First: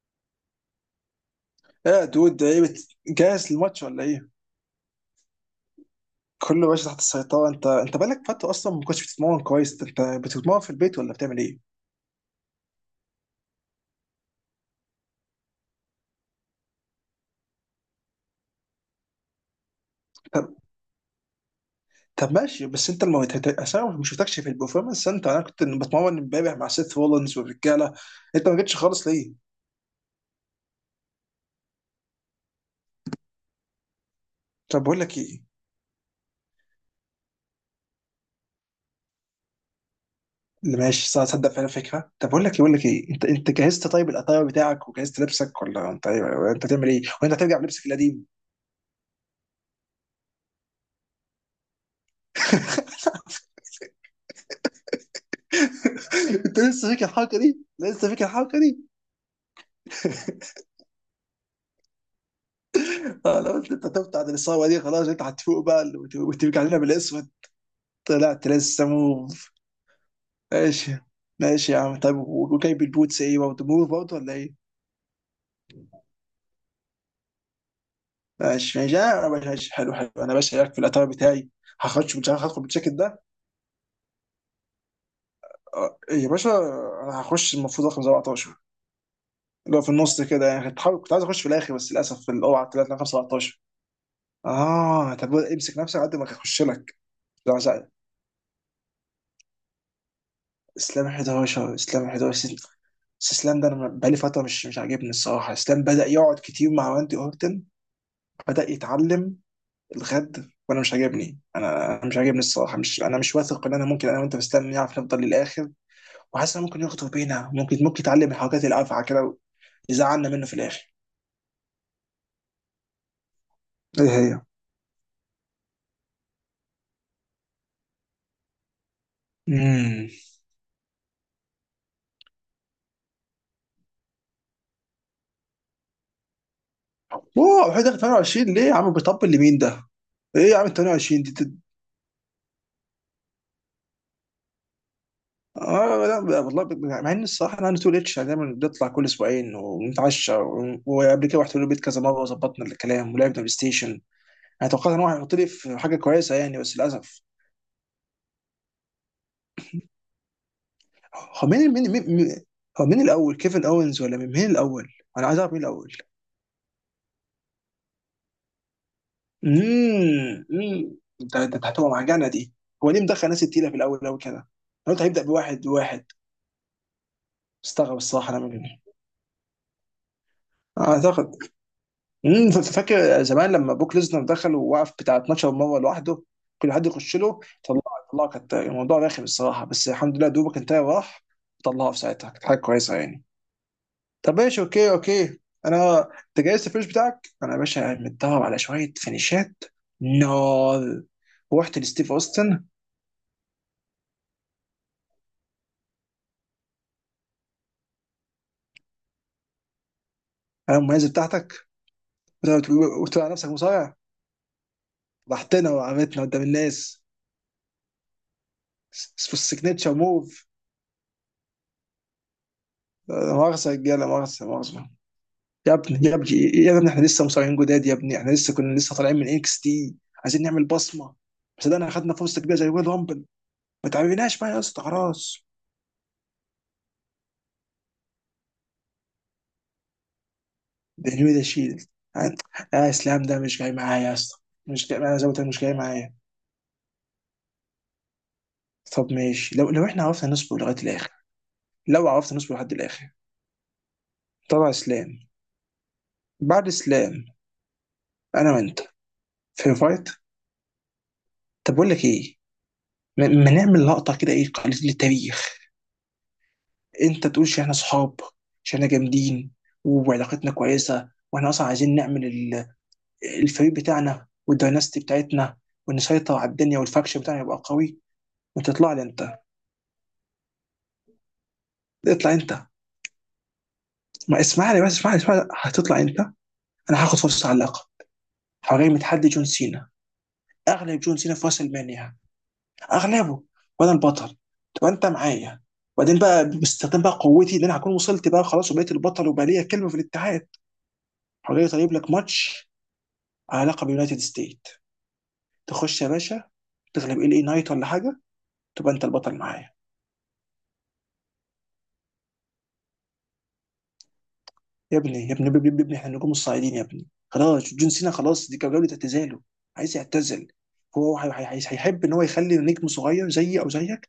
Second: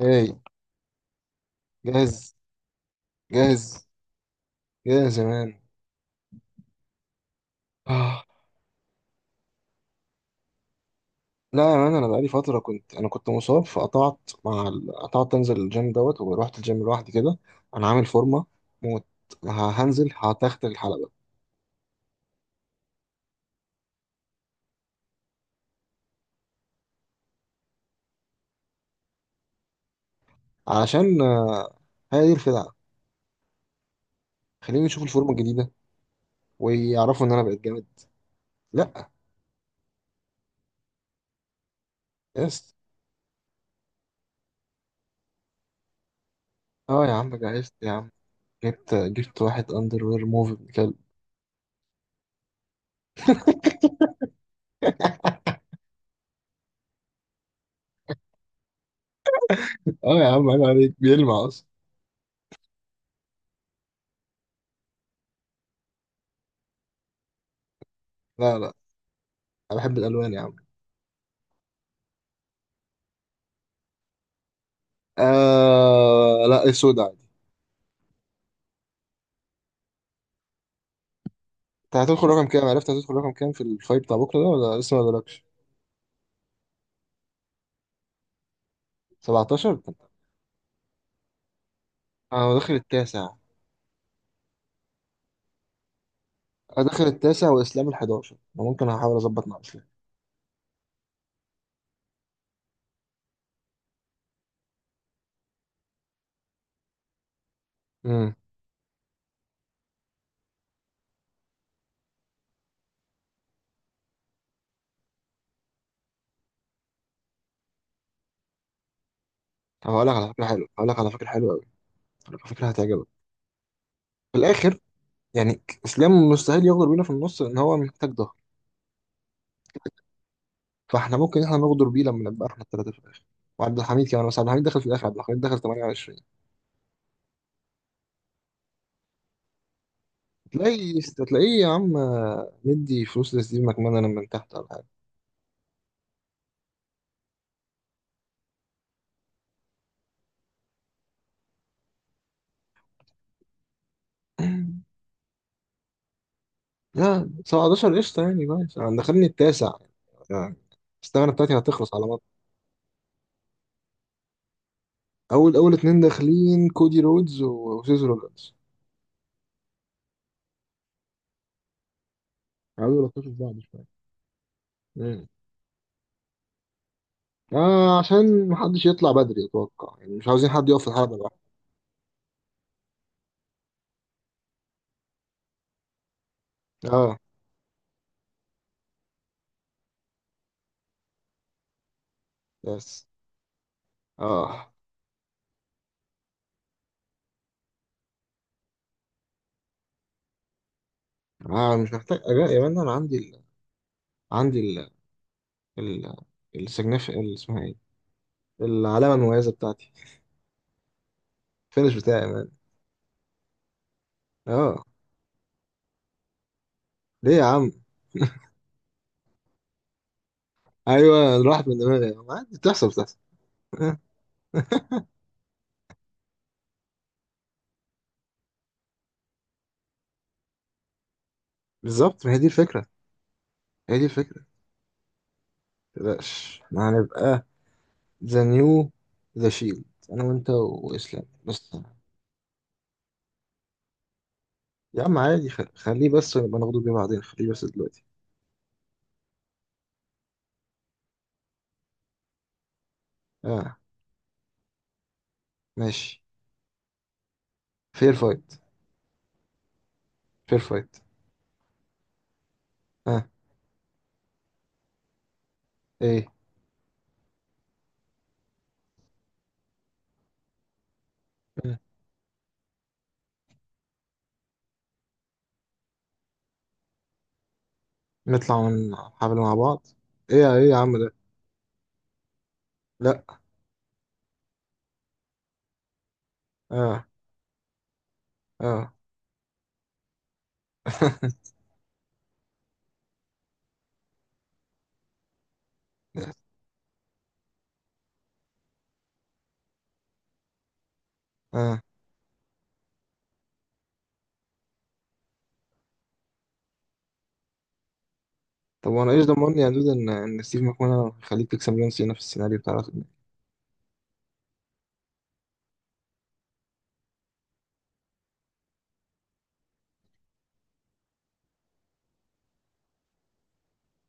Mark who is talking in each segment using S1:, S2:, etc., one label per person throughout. S1: هاي.
S2: ايه
S1: جاهز
S2: دود ايه جاهز للماتش
S1: جاهز
S2: ولا ايه؟
S1: جاهز يا مان.
S2: كله ماشي تحت السيطرة. انت بقالك
S1: آه.
S2: فترة اصلا ما كنتش بتتمرن كويس، انت بتتمرن في البيت ولا بتعمل ايه؟
S1: لا يا مان، انا بقالي فتره كنت مصاب فقطعت مع قطعت انزل الجيم دوت ورحت الجيم لوحدي كده. انا عامل فورمه موت. هنزل
S2: طب
S1: هتختل الحلبه.
S2: طب ماشي، بس انت عشان ما شفتكش في البرفورمانس سنتر، انا كنت بتمرن امبارح مع سيث رولينز والرجالة. انت ما جيتش خالص ليه؟
S1: علشان هي دي الخدعه.
S2: طب
S1: خليني
S2: بقول
S1: اشوف
S2: لك
S1: الفورمه
S2: ايه؟
S1: الجديده ويعرفوا ان انا بقيت جامد. لا.
S2: اللي ماشي صح تصدق فعلا فكرة. طب بقول لك ايه، بقول
S1: يس.
S2: لك ايه انت جهزت طيب الاتاير بتاعك وجهزت لبسك ولا انت ايه ولا انت تعمل ايه؟
S1: اه يا
S2: وانت
S1: عم
S2: هترجع
S1: جهزت
S2: بلبسك
S1: يا عم.
S2: القديم؟
S1: جبت واحد اندر وير موف ابن كلب.
S2: انت لسه فاكر الحركة دي؟ لسه فاكر الحركة دي؟
S1: اه يا عم عيب عليك، بيلمع اصلا.
S2: آه، لو قلت انت هتفوت عن الاصابه دي خلاص، انت هتفوق بقى وتبقى علينا بالاسود. طلعت
S1: لا،
S2: لسه موف.
S1: انا بحب الالوان يا عم.
S2: ماشي ماشي يا عم. طب وجايب البوتس ايه برضه، موف برضه ولا ايه؟
S1: آه لا، السودا.
S2: ماشي ماشي آه، ماشي ماشي، حلو حلو. انا باشا هناك في الاتار بتاعي.
S1: انت
S2: هخش
S1: هتدخل
S2: مش عارف
S1: رقم
S2: هدخل
S1: كام؟ عرفت
S2: بالجاكيت
S1: هتدخل
S2: ده.
S1: رقم كام في الفايت بتاع بكره ده، ولا لسه ما قالكش؟
S2: آه، إيه يا باشا. انا هخش المفروض رقم 17، اللي
S1: 17.
S2: هو في النص كده يعني. كنت عايز اخش في الاخر، بس للاسف في
S1: انا
S2: الاوعى
S1: داخل
S2: طلعت رقم
S1: التاسع.
S2: 17. اه طب امسك نفسك قد ما هخش
S1: انا
S2: لك.
S1: داخل التاسع، واسلام ال11، ممكن هحاول اظبط مع اسلام.
S2: اسلام 11، اسلام 11 بس. بس اسلام ده انا بقالي فتره مش عاجبني الصراحه. اسلام بدا يقعد كتير مع راندي اورتن،
S1: امم.
S2: بدا يتعلم الغد وانا مش عاجبني. انا مش عاجبني الصراحه. مش واثق ان انا ممكن انا وانت في اسلام نعرف نفضل للاخر، وحاسس إن ممكن يخطب بينا، ممكن يتعلم الحركات الافعى كده،
S1: طب هقول لك على
S2: يزعلنا
S1: فكره
S2: منه في
S1: حلوه، هقول
S2: الاخر.
S1: لك على فكره حلوه قوي، هقول لك على فكره هتعجبك.
S2: ايه
S1: في
S2: هي؟
S1: الاخر يعني اسلام مستحيل يغدر بينا في النص، لان هو محتاج ضهر.
S2: امم
S1: فاحنا ممكن نغدر بيه لما نبقى احنا الثلاثه في الاخر. وعبد الحميد كمان، بس عبد الحميد دخل في الاخر، عبد الحميد دخل 28.
S2: اوه حاجه، 28 ليه يا عم، بيطبل لمين ده؟ ايه يا عم
S1: تلاقي
S2: 28 دي.
S1: تلاقيه يا عم، مدي فلوس لستيف ماكمان انا من تحت ولا
S2: اه لا والله مع ان الصراحه انا تو ريتش دايما بنطلع كل اسبوعين ونتعشى، وقبل كده رحت له البيت كذا مره وظبطنا الكلام ولعبنا بلاي ستيشن.
S1: حاجه.
S2: انا توقعت ان هو هيحط لي في حاجه كويسه يعني، بس للاسف.
S1: لا، 17 قشطة يعني، ماشي. انا دخلني التاسع يعني. الثغرة
S2: هو
S1: بتاعتي
S2: مين مين
S1: هتخلص على
S2: مين
S1: مط.
S2: مين- هو مين الاول، كيفن اوينز ولا مين مين الاول؟ انا عايز اعرف مين
S1: أول
S2: الاول.
S1: اتنين داخلين كودي رودز وسيزر رودز،
S2: ده هتبقى معجنه دي. هو
S1: عايزين
S2: ليه
S1: يلطشوا
S2: مدخل
S1: في
S2: ناس
S1: بعض
S2: تقيله في
S1: شويه.
S2: الاول قوي كده؟ انا قلت هيبدا
S1: مم.
S2: بواحد واحد. استغرب
S1: آه،
S2: الصراحه انا
S1: عشان
S2: منه.
S1: محدش يطلع بدري أتوقع، يعني مش عاوزين حد يقف في الحلبة بقى.
S2: اعتقد فاكر زمان لما بوك ليزنر دخل ووقف بتاع 12 مره لوحده، كل حد يخش
S1: آه.
S2: له طلعه طلعه كانت الموضوع رخم الصراحه، بس الحمد لله دوبك انتهى وراح. طلعه في ساعتها كانت حاجه كويسه
S1: بس.
S2: يعني. طب ماشي،
S1: آه.
S2: اوكي اوكي. انا انت جايز الفينش بتاعك؟ انا يا باشا متدرب على شويه فينيشات، نار.
S1: آه،
S2: رحت
S1: مش
S2: لستيف
S1: محتاج أجا يا
S2: اوستن.
S1: مان، أنا عندي عندي ال السجنف، اسمها إيه، العلامة المميزة بتاعتي،
S2: انا المميزه بتاعتك؟
S1: الفينش بتاعي يا مان.
S2: وت- وتقول على نفسك مصارع،
S1: آه،
S2: ضحكتنا وعملتنا قدام الناس
S1: ليه يا عم؟
S2: في السيجنتشر موف.
S1: أيوه راحت من دماغي يا عم، عادي، بتحصل.
S2: لا مؤاخذه يا رجاله، مؤاخذه مؤاخذه. يا ابني يا ابني يا ابني، احنا لسه مصارعين جداد يا ابني، احنا لسه كنا طالعين من اكس تي، عايزين نعمل بصمه. بس ده اخدنا
S1: بالظبط، ما هي
S2: فرصه
S1: دي
S2: كبيره زي
S1: الفكرة.
S2: ويل رامبل، ما
S1: هي دي
S2: تعبناش
S1: الفكرة،
S2: بقى يا اسطى خلاص.
S1: متقلقش ما هنبقى ذا نيو، ذا شيلد، أنا وأنت
S2: ده
S1: وإسلام
S2: نيو، ده
S1: بس.
S2: شيلد. لا اسلام ده مش جاي معايا يا اسطى، مش جاي
S1: يا
S2: معايا
S1: عم
S2: زي ما قلت لك،
S1: عادي،
S2: مش جاي
S1: خليه
S2: معايا.
S1: بس ونبقى ناخده بيه بعدين، خليه بس دلوقتي.
S2: طب ماشي، لو احنا عرفنا نصبر لغايه الاخر، لو عرفنا نصبر لحد الاخر.
S1: آه.
S2: طبعا اسلام،
S1: ماشي.
S2: بعد اسلام
S1: فير
S2: انا
S1: فايت.
S2: وانت في فايت.
S1: فير فايت.
S2: طب بقول لك ايه،
S1: آه.
S2: ما نعمل لقطه كده، ايه قليل للتاريخ،
S1: إيه.
S2: انت تقول عشان احنا صحاب، عشان احنا جامدين وعلاقتنا كويسه، واحنا اصلا
S1: مم.
S2: عايزين نعمل الفريق بتاعنا والدايناستي بتاعتنا، ونسيطر على الدنيا والفاكشن بتاعنا يبقى قوي،
S1: نطلع
S2: وتطلع
S1: من
S2: لي
S1: الحفلة
S2: انت.
S1: مع بعض. إيه إيه يا عم ده.
S2: اطلع انت.
S1: لأ.
S2: ما اسمعني بس، اسمعني اسمعني، هتطلع انت. انا
S1: آه.
S2: هاخد فرصه على اللقب، هغير
S1: آه.
S2: من تحدي جون سينا، اغلب جون سينا في راس المانيا، اغلبه وانا البطل، تبقى انت معايا. وبعدين بقى باستخدام بقى قوتي ان انا هكون وصلت بقى خلاص وبقيت البطل وبقى ليا كلمه في الاتحاد، هغير
S1: آه.
S2: طيب لك ماتش على لقب يونايتد ستيت، تخش يا باشا، تغلب ال اي نايت ولا حاجه،
S1: طب
S2: تبقى انت
S1: وأنا إيش
S2: البطل
S1: ضمني يا
S2: معايا.
S1: دود إن ستيف ماكمان هيخليك تكسب جون سينا في السيناريو بتاع الأخر ده؟
S2: يا ابني يا ابني يا ابني يا ابني، احنا نجوم الصاعدين يا ابني، خلاص جون سينا خلاص، دي كانت جوله اعتزاله، عايز يعتزل. هو هيحب ان هو يخلي نجم صغير زيي او زيك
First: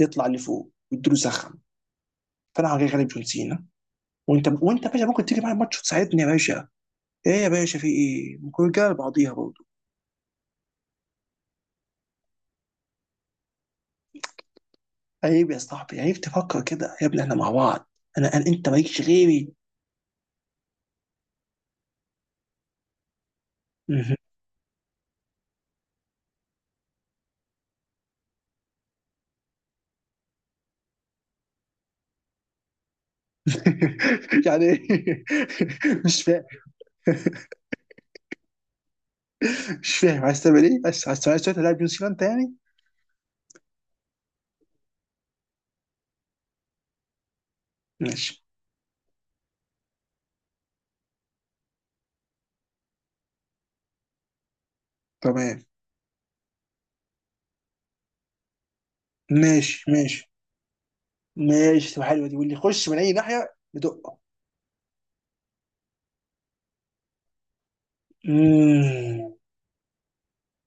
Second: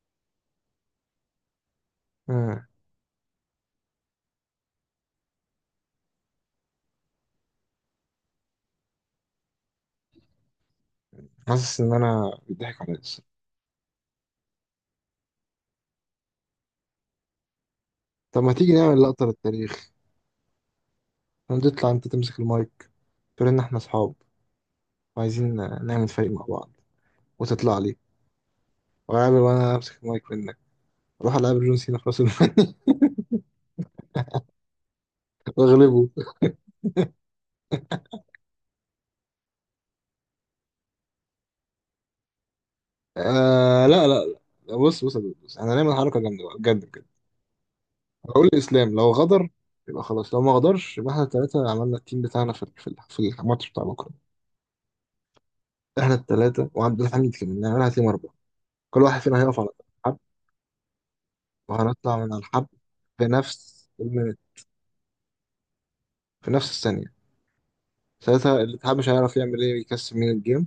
S2: يطلع لفوق ويديله زخم،
S1: آه.
S2: فانا هجي غالب جون سينا. وانت، وانت يا باشا ممكن تيجي معايا الماتش وتساعدني يا باشا. ايه يا باشا، في ايه؟ ممكن رجاله بعضيها برضه.
S1: حاسس إن أنا بيضحك عليا.
S2: عيب يا صاحبي، عيب تفكر كده يا ابني، احنا مع بعض. انا,
S1: طب
S2: أنا
S1: ما
S2: انت
S1: تيجي
S2: مالكش
S1: نعمل لقطة
S2: غيري.
S1: للتاريخ، هنطلع انت تمسك المايك، تقول ان احنا اصحاب وعايزين نعمل فريق مع بعض، وتطلع لي وأقابل وانا امسك المايك منك، اروح العب جون سينا في راس المال.
S2: يعني إيه؟
S1: واغلبه.
S2: مش فاهم، مش فاهم عايز تعمل ايه، بس عايز تلعب نيوزيلندا يعني؟
S1: آه لا لا. لا بص بص، احنا هنعمل حركة جامدة بقى بجد بجد.
S2: ماشي.
S1: هقول الاسلام لو غدر يبقى خلاص، لو ما غدرش يبقى احنا التلاتة عملنا التيم بتاعنا في الماتش بتاع بكرة.
S2: تمام.
S1: احنا التلاتة وعبد الحميد كمان، نعملها تيم أربعة، كل واحد فينا هيقف على
S2: ماشي
S1: حب،
S2: ماشي ماشي، تبقى
S1: وهنطلع
S2: حلوه
S1: من
S2: دي،
S1: على
S2: واللي
S1: الحب
S2: يخش من اي
S1: في
S2: ناحيه
S1: نفس
S2: بدقه.
S1: المينت، في نفس الثانية. ساعتها الاتحاد مش
S2: مم.
S1: هيعرف يعمل ايه، يكسب من الجيم،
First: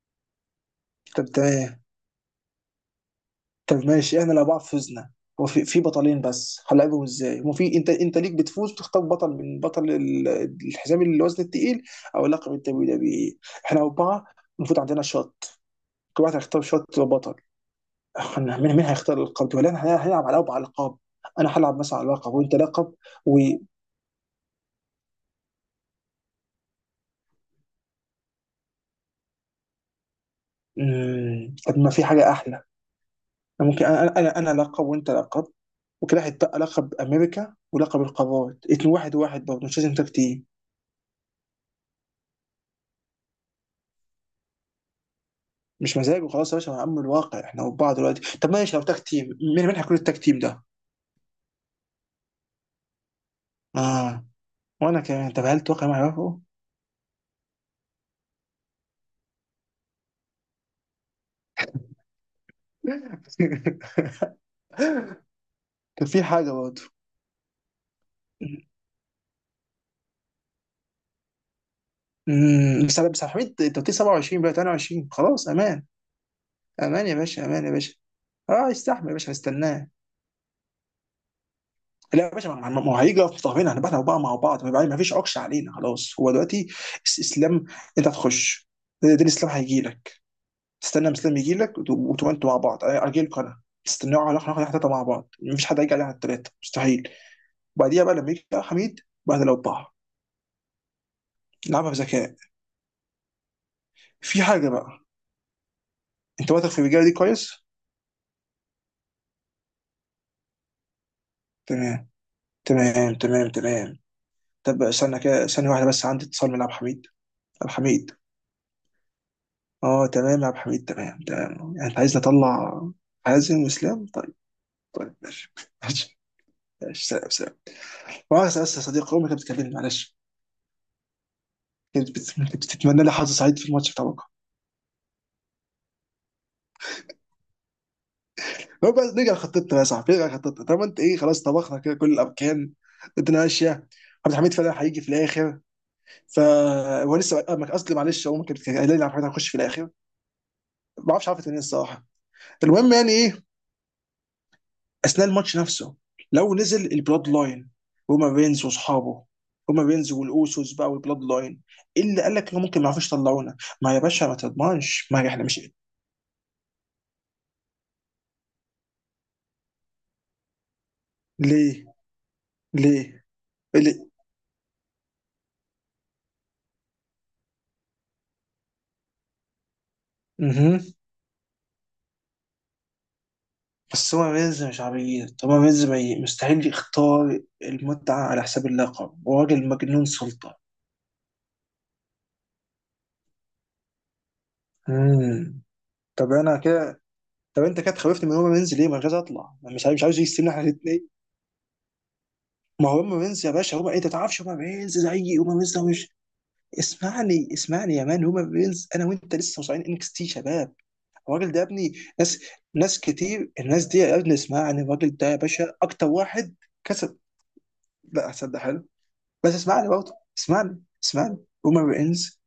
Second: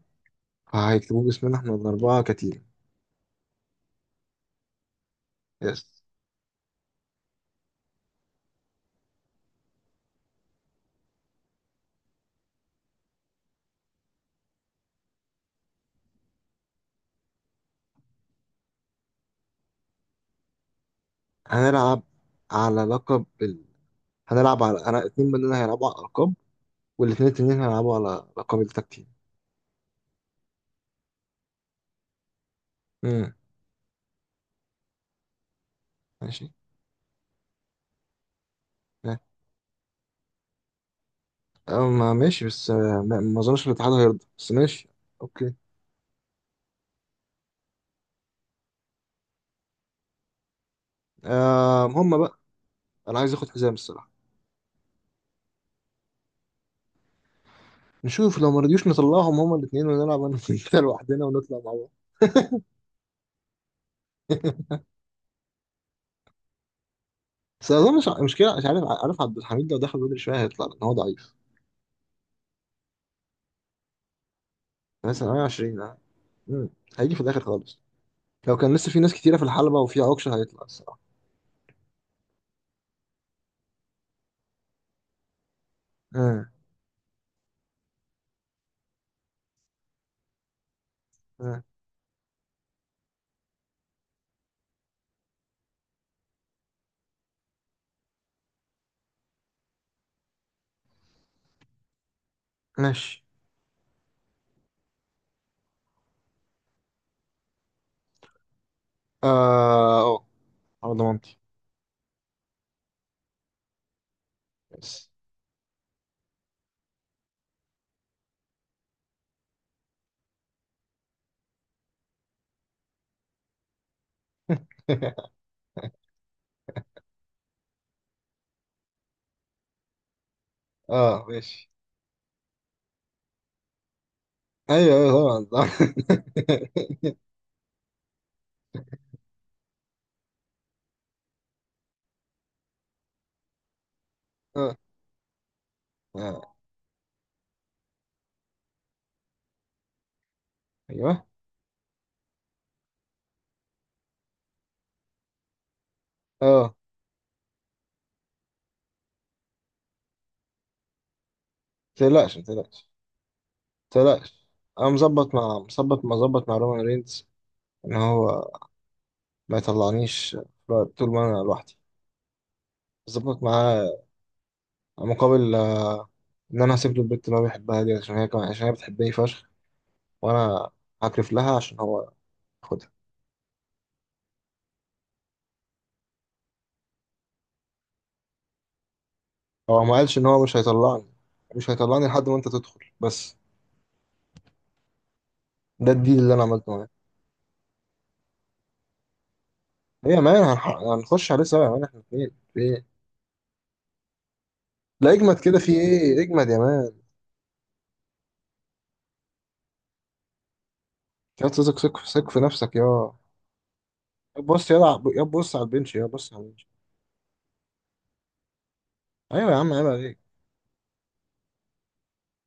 S1: فهيكتبوه
S2: طب
S1: باسمنا احنا
S2: تمام.
S1: الأربعة كتير.
S2: طب ماشي، احنا لو بعض فزنا، هو في
S1: يس.
S2: بطلين بس هنلعبهم ازاي؟ هو في، انت ليك بتفوز بتختار بطل من بطل الحزام الوزن التقيل او لقب الدبليو دبليو إيه. احنا اربعه المفروض عندنا شوت، كل واحد هيختار شوت وبطل. احنا مين مين هيختار اللقب ده، ولا احنا هنلعب على اربع القاب، انا هلعب مثلا
S1: هنلعب
S2: على لقب وانت
S1: على
S2: لقب
S1: لقب
S2: و...
S1: هنلعب على، أنا اتنين مننا هيلعبوا على الألقاب، والاتنين التانيين هيلعبوا على لقب التكتيم.
S2: مم. طب ما في حاجة أحلى.
S1: امم.
S2: أنا ممكن أنا أنا أنا أنا لقب وأنت لقب، وكده
S1: ماشي.
S2: هيتبقى لقب أمريكا ولقب القارات، اتنين واحد واحد برضه مش لازم تاك تيم.
S1: اه، ما ماشي. بس اه، ما ما أظنش الاتحاد هيرضى، بس ماشي. أوكي.
S2: مش مزاج وخلاص يا باشا. يا عم الواقع احنا وبعض دلوقتي. طب ماشي لو تاك تيم، مين مين هيكون التاك تيم ده؟
S1: آه هم بقى، أنا عايز آخد حزام الصراحة.
S2: آه. وأنا كمان. طب هل توقع ما يعرفه؟
S1: نشوف لو ما رضيوش نطلعهم هما الاتنين ونلعب أنا وأنت لوحدنا ونطلع مع بعض.
S2: كان في حاجة برضه.
S1: بس أظن مش مشكلة، مش عارف، عارف عبد الحميد لو دخل بدري شوية هيطلع لأن هو ضعيف.
S2: مم. بس بس يا حميد، أنت قلت لي 27 بقى 28،
S1: مثلا
S2: خلاص
S1: 120.
S2: أمان.
S1: اه. مم.
S2: أمان يا
S1: هيجي في الاخر
S2: باشا، أمان يا
S1: خالص،
S2: باشا.
S1: لو
S2: آه
S1: كان لسه في
S2: استحمل يا
S1: ناس
S2: باشا،
S1: كتيره في الحلبه
S2: هستناه.
S1: وفي عكشه هيطلع الصراحه.
S2: لا يا باشا، ما ما- ما هو هيجي يقف في ظهرنا، هنبقى احنا بقى مع بعض، ما فيش عكش علينا خلاص هو
S1: مم.
S2: دلوقتي. الاسلام، انت هتخش، دين الاسلام هيجي لك، تستنى الاسلام يجي
S1: مم.
S2: لك وتبقى انتوا مع بعض، اجي لكم انا، تستنوا على احنا ثلاثه مع بعض، مفيش حد هيجي علينا على الثلاثه مستحيل. وبعديها بقى لما يجي بقى حميد، بعد لو بقى، نلعبها بذكاء.
S1: ماشي.
S2: في حاجه بقى، انت واثق في الرجاله دي كويس؟
S1: اه اه، على ضمانتي.
S2: تمام، تمام تمام تمام. طب
S1: بس.
S2: استنى كده ثانيه واحده بس، عندي اتصال من عبد الحميد. عبد الحميد، اه تمام يا عبد الحميد، تمام تمام، يعني انت عايز اطلع حازم واسلام؟ طيب. طيب ماشي، ماشي ماشي، سلام سلام. بس بس يا صديقي، امي كانت بتكلمني معلش،
S1: اه ماشي.
S2: كانت بتتمنى لي حظ سعيد في الماتش بتاع بكره.
S1: ايوه ايوه طبعا طبعا.
S2: هو بس نرجع لخطتنا يا صاحبي، نرجع لخطتنا. طب انت ايه، خلاص طبخنا كده كل الاركان، الدنيا ماشيه، عبد الحميد
S1: اه.
S2: فعلا هيجي في الاخر. ف
S1: آه.
S2: هو لسه آه، قصدي معلش امي كانت قايله لي عبد الحميد هيخش في الاخر. ما
S1: ايوه.
S2: اعرفش عرفت منين الصراحه. المهم يعني ايه، اثناء الماتش نفسه،
S1: اه
S2: لو
S1: ما
S2: نزل البلاد لاين، روما رينز واصحابه، روما رينز والاوسوس بقى والبلاد لاين، إيه اللي قال
S1: تقلقش، ما
S2: لك انه ممكن ما
S1: تقلقش،
S2: يعرفوش يطلعونا؟
S1: ما
S2: ما يا باشا ما
S1: تقلقش. انا
S2: تضمنش ما
S1: مظبط
S2: احنا
S1: مع،
S2: مش.
S1: مظبط مع رومان رينز ان هو ما يطلعنيش طول ما انا لوحدي.
S2: ليه، ليه،
S1: مظبط
S2: إيه
S1: معاه،
S2: ليه؟
S1: مقابل ان انا هسيب له البنت اللي هو بيحبها دي، عشان هي كمان عشان هي بتحبني فشخ. وانا
S2: مهم.
S1: هكرف لها عشان هو ياخدها.
S2: بس هو رينز مش عبيط، هو رينز ما ي- مستحيل يختار المتعة على حساب اللقب، هو راجل
S1: هو ما
S2: مجنون
S1: قالش ان هو مش
S2: سلطة.
S1: هيطلعني، مش هيطلعني لحد ما انت تدخل بس.
S2: مم.
S1: ده الديل
S2: طب
S1: اللي انا
S2: انا
S1: عملته معاه.
S2: كده، طب انت كده خوفتني من روما رينز ليه، ما أنا مش عايز اطلع، أنا مش عايز، مش
S1: ايه
S2: عاوز
S1: يا مان،
S2: يستنى احنا الاثنين.
S1: هنخش عليه سوا يا مان، احنا اتنين في ايه.
S2: ما هو روما رينز يا باشا، روما انت تعرفش روما رينز،
S1: لا
S2: زي
S1: اجمد
S2: روما
S1: كده، في
S2: رينز ده مش.
S1: ايه؟ اجمد يا مان.
S2: اسمعني اسمعني يا مان، هما بينز، انا وانت لسه مصارعين انكس تي شباب.
S1: يا
S2: الراجل ده يا
S1: تثق،
S2: ابني.
S1: ثق
S2: ناس
S1: في نفسك
S2: ناس
S1: يا.
S2: كتير، الناس دي يا ابني
S1: بص
S2: اسمعني،
S1: يلعب،
S2: الراجل
S1: يا
S2: ده يا
S1: بص على
S2: باشا
S1: البنش، يا
S2: اكتر
S1: بص على
S2: واحد
S1: البنش.
S2: كسب. لا هتصدق، حلو.
S1: ايوه يا
S2: بس
S1: عم عيب
S2: اسمعني برضه،
S1: عليك.
S2: اسمعني اسمعني. هما بينز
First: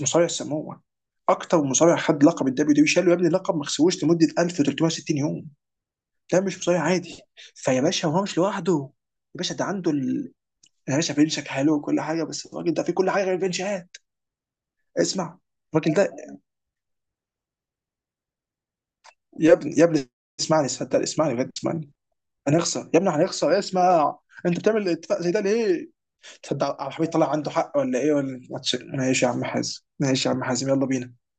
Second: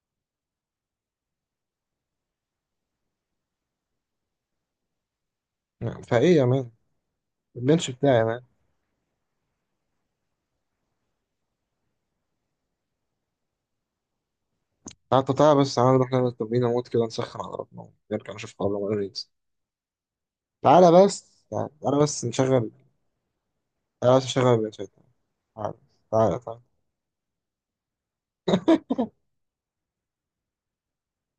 S2: مصارع سموه اكتر مصارع خد لقب الدبليو دبليو، شالوا يا ابني لقب ما خسروش لمده 1360 يوم.
S1: نعم. فايه
S2: ده
S1: يا
S2: مش
S1: مان؟
S2: مصارع عادي. فيا
S1: البنش
S2: باشا
S1: بتاعي
S2: هو
S1: يا
S2: مش
S1: مان.
S2: لوحده، يا باشا ده عنده ال... يا باشا فينشك حلو وكل حاجه بس الراجل ده فيه كل حاجه غير الفينشات.
S1: تعال،
S2: اسمع
S1: تعالى بس، تعالى
S2: الراجل
S1: نروح
S2: ده
S1: نعمل تمرين موت كده، نسخن على ربنا ونرجع نشوف قبل ما ننزل.
S2: يا ابني يا ابني، اسمعني صدق،
S1: تعالى بس،
S2: اسمعني بجد، اسمعني.
S1: تعالى بس نشغل.
S2: هنخسر يا ابني، هنخسر. إيه، اسمع.
S1: تعالى بس نشغل
S2: انت
S1: البنش.
S2: بتعمل اتفاق زي ده
S1: تعالى.
S2: ليه؟
S1: تعالى.
S2: تصدق عبد الحميد طلع عنده حق ولا ايه ولا. ماشي يا عم حازم، ماشي يا عم حازم، يلا بينا.